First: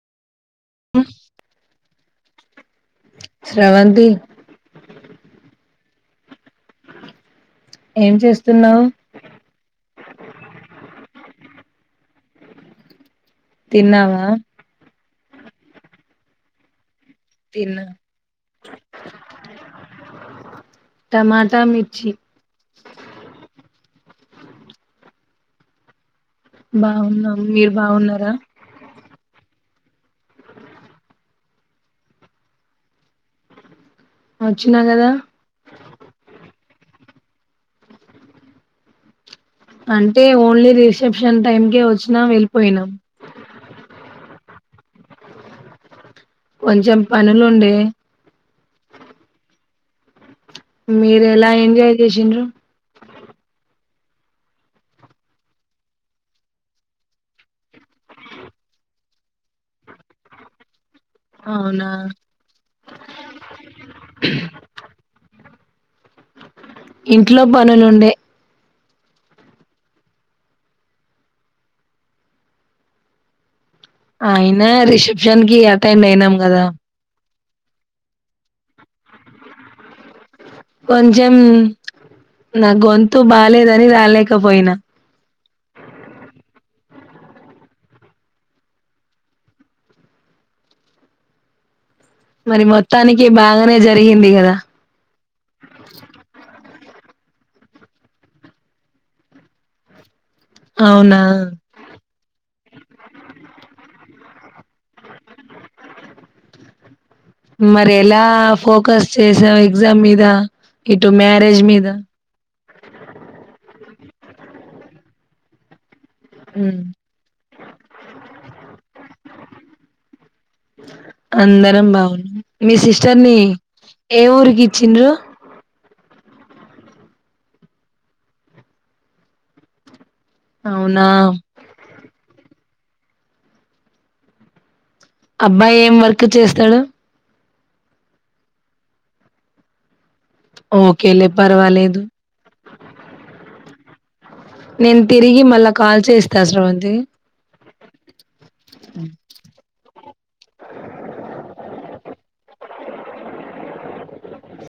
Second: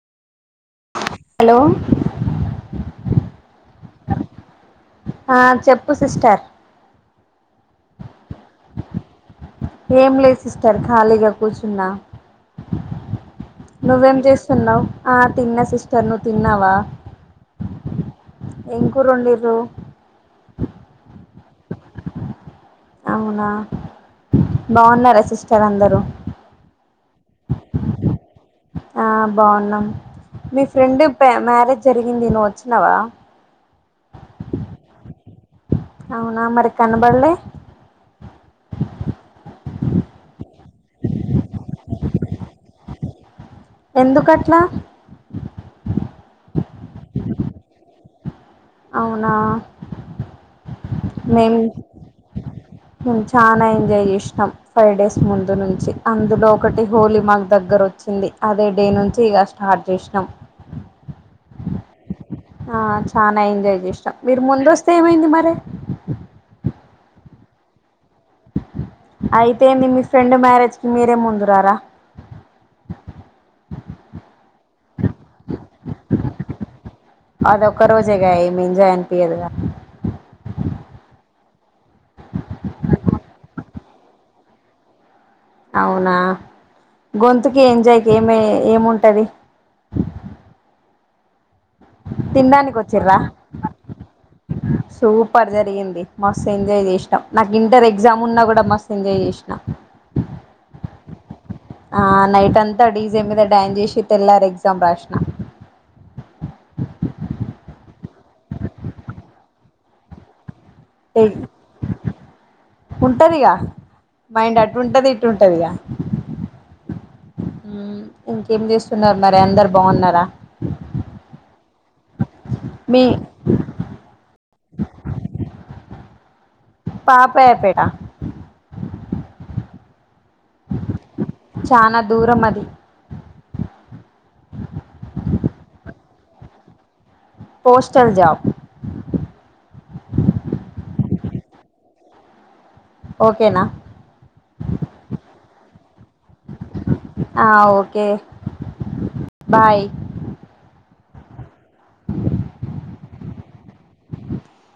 Hello Sravanthi ఆ చెప్పు sister ఏం చేస్తున్నావు, ఏం లేదు సిస్టర్ ఖాళీగా కూర్చున్నా, నువ్వేం తిన్నావా చేస్తున్నావు ఆ తిన్నా సిస్టర్ నువ్వు తిన్నావా, తిన్న ఏం కూర వండిర్రు టమాట టమాటా మిర్చి అవునా బాగున్నారా సిస్టర్ అందరూ బాగున్నాం మీరు బాగున్నారా, ఆ బాగున్నాం మీ ఫ్రెండ్ మ్యారేజ్ జరిగింది నువ్వు వచ్చినవా వచ్చినా కదా అవునా మరికన్న పళ్లే అంటే ఓన్లీ రిసెప్షన్ టైంకే వచ్చిన్నం వెళ్ళిపోయినాం, ఎందుకట్లా కొంచెం పనులుండె అవునా మీరు ఎలా మేం ఎంజాయ్ చేసిండ్రు మేము చాలా ఎంజాయ్ చేసినాం ఫైవ్ డేస్ ముందు నుంచి అందులో ఒకటి హోలీ మాకు దగ్గర, వచ్చింది అదే డే నుంచి ఇక స్టార్ట్ చేసినాం అవునా చాలా ఎంజాయ్ చేస్తాం మీరు ముంద వస్తే ఏమైంది మరి ఇంట్లో పనులు ఉండే అయితే మీ ఫ్రెండ్ మ్యారేజ్ కి మీరే ముందురారా అయినా రిసెప్షన్ కి అటెండ్ అయినాం కదా అది ఒక్క రోజేగా అయింది ఎంజాయ్ అనిపయదుగా, కొంచెం నా గొంతు బాలేదని రాలేకపోయినా అవునా గొంతుకి ఎంజాయ్కి ఏమ ఏముంటది. మరి తినడానికి వచ్చ్రా మొత్తానికి బాగానే జరిగింది కదా సూపర్ జరిగింది మస్తు ఎంజాయ్ చే ఇ నాకు ఇంటర్ ఎగ్జామ్ ఉన్నా కూడా మస్త్ ఎంజాయ్ చేసినా అవునా ఆ నైట్ అంతా డీజే మీద డ్యాన్ చేసి తెల్లారు ఎగ్జామ్ రాసిన మరి ఎలా ఫోకస్ చేసాం ఎగ్జామ్ మీద ఇటు మ్యారేజ్ మీద ఉంటదిగా మైండ్ అటు ఉంటది ఇటు ఉంటదిగా హ్మ్ ఇంకేం చేస్తున్నారు మరి అందరు బాగున్నారా అందరం బావున్నం మీ సిస్టర్ ని ఏ ఊరికి ఇచ్చిండ్రు పాపయాపేట అవునా దూరమది అబ్బాయి ఏం వర్క్ చేస్తాడు పోస్టల్ జాబ్ ఓకేలే పర్వాలేదు ఓకేనా నేను తిరిగి మళ్ళా కాల్ చేస్తాస్ర అంది ఓకే అ బాయ్ [inaudible]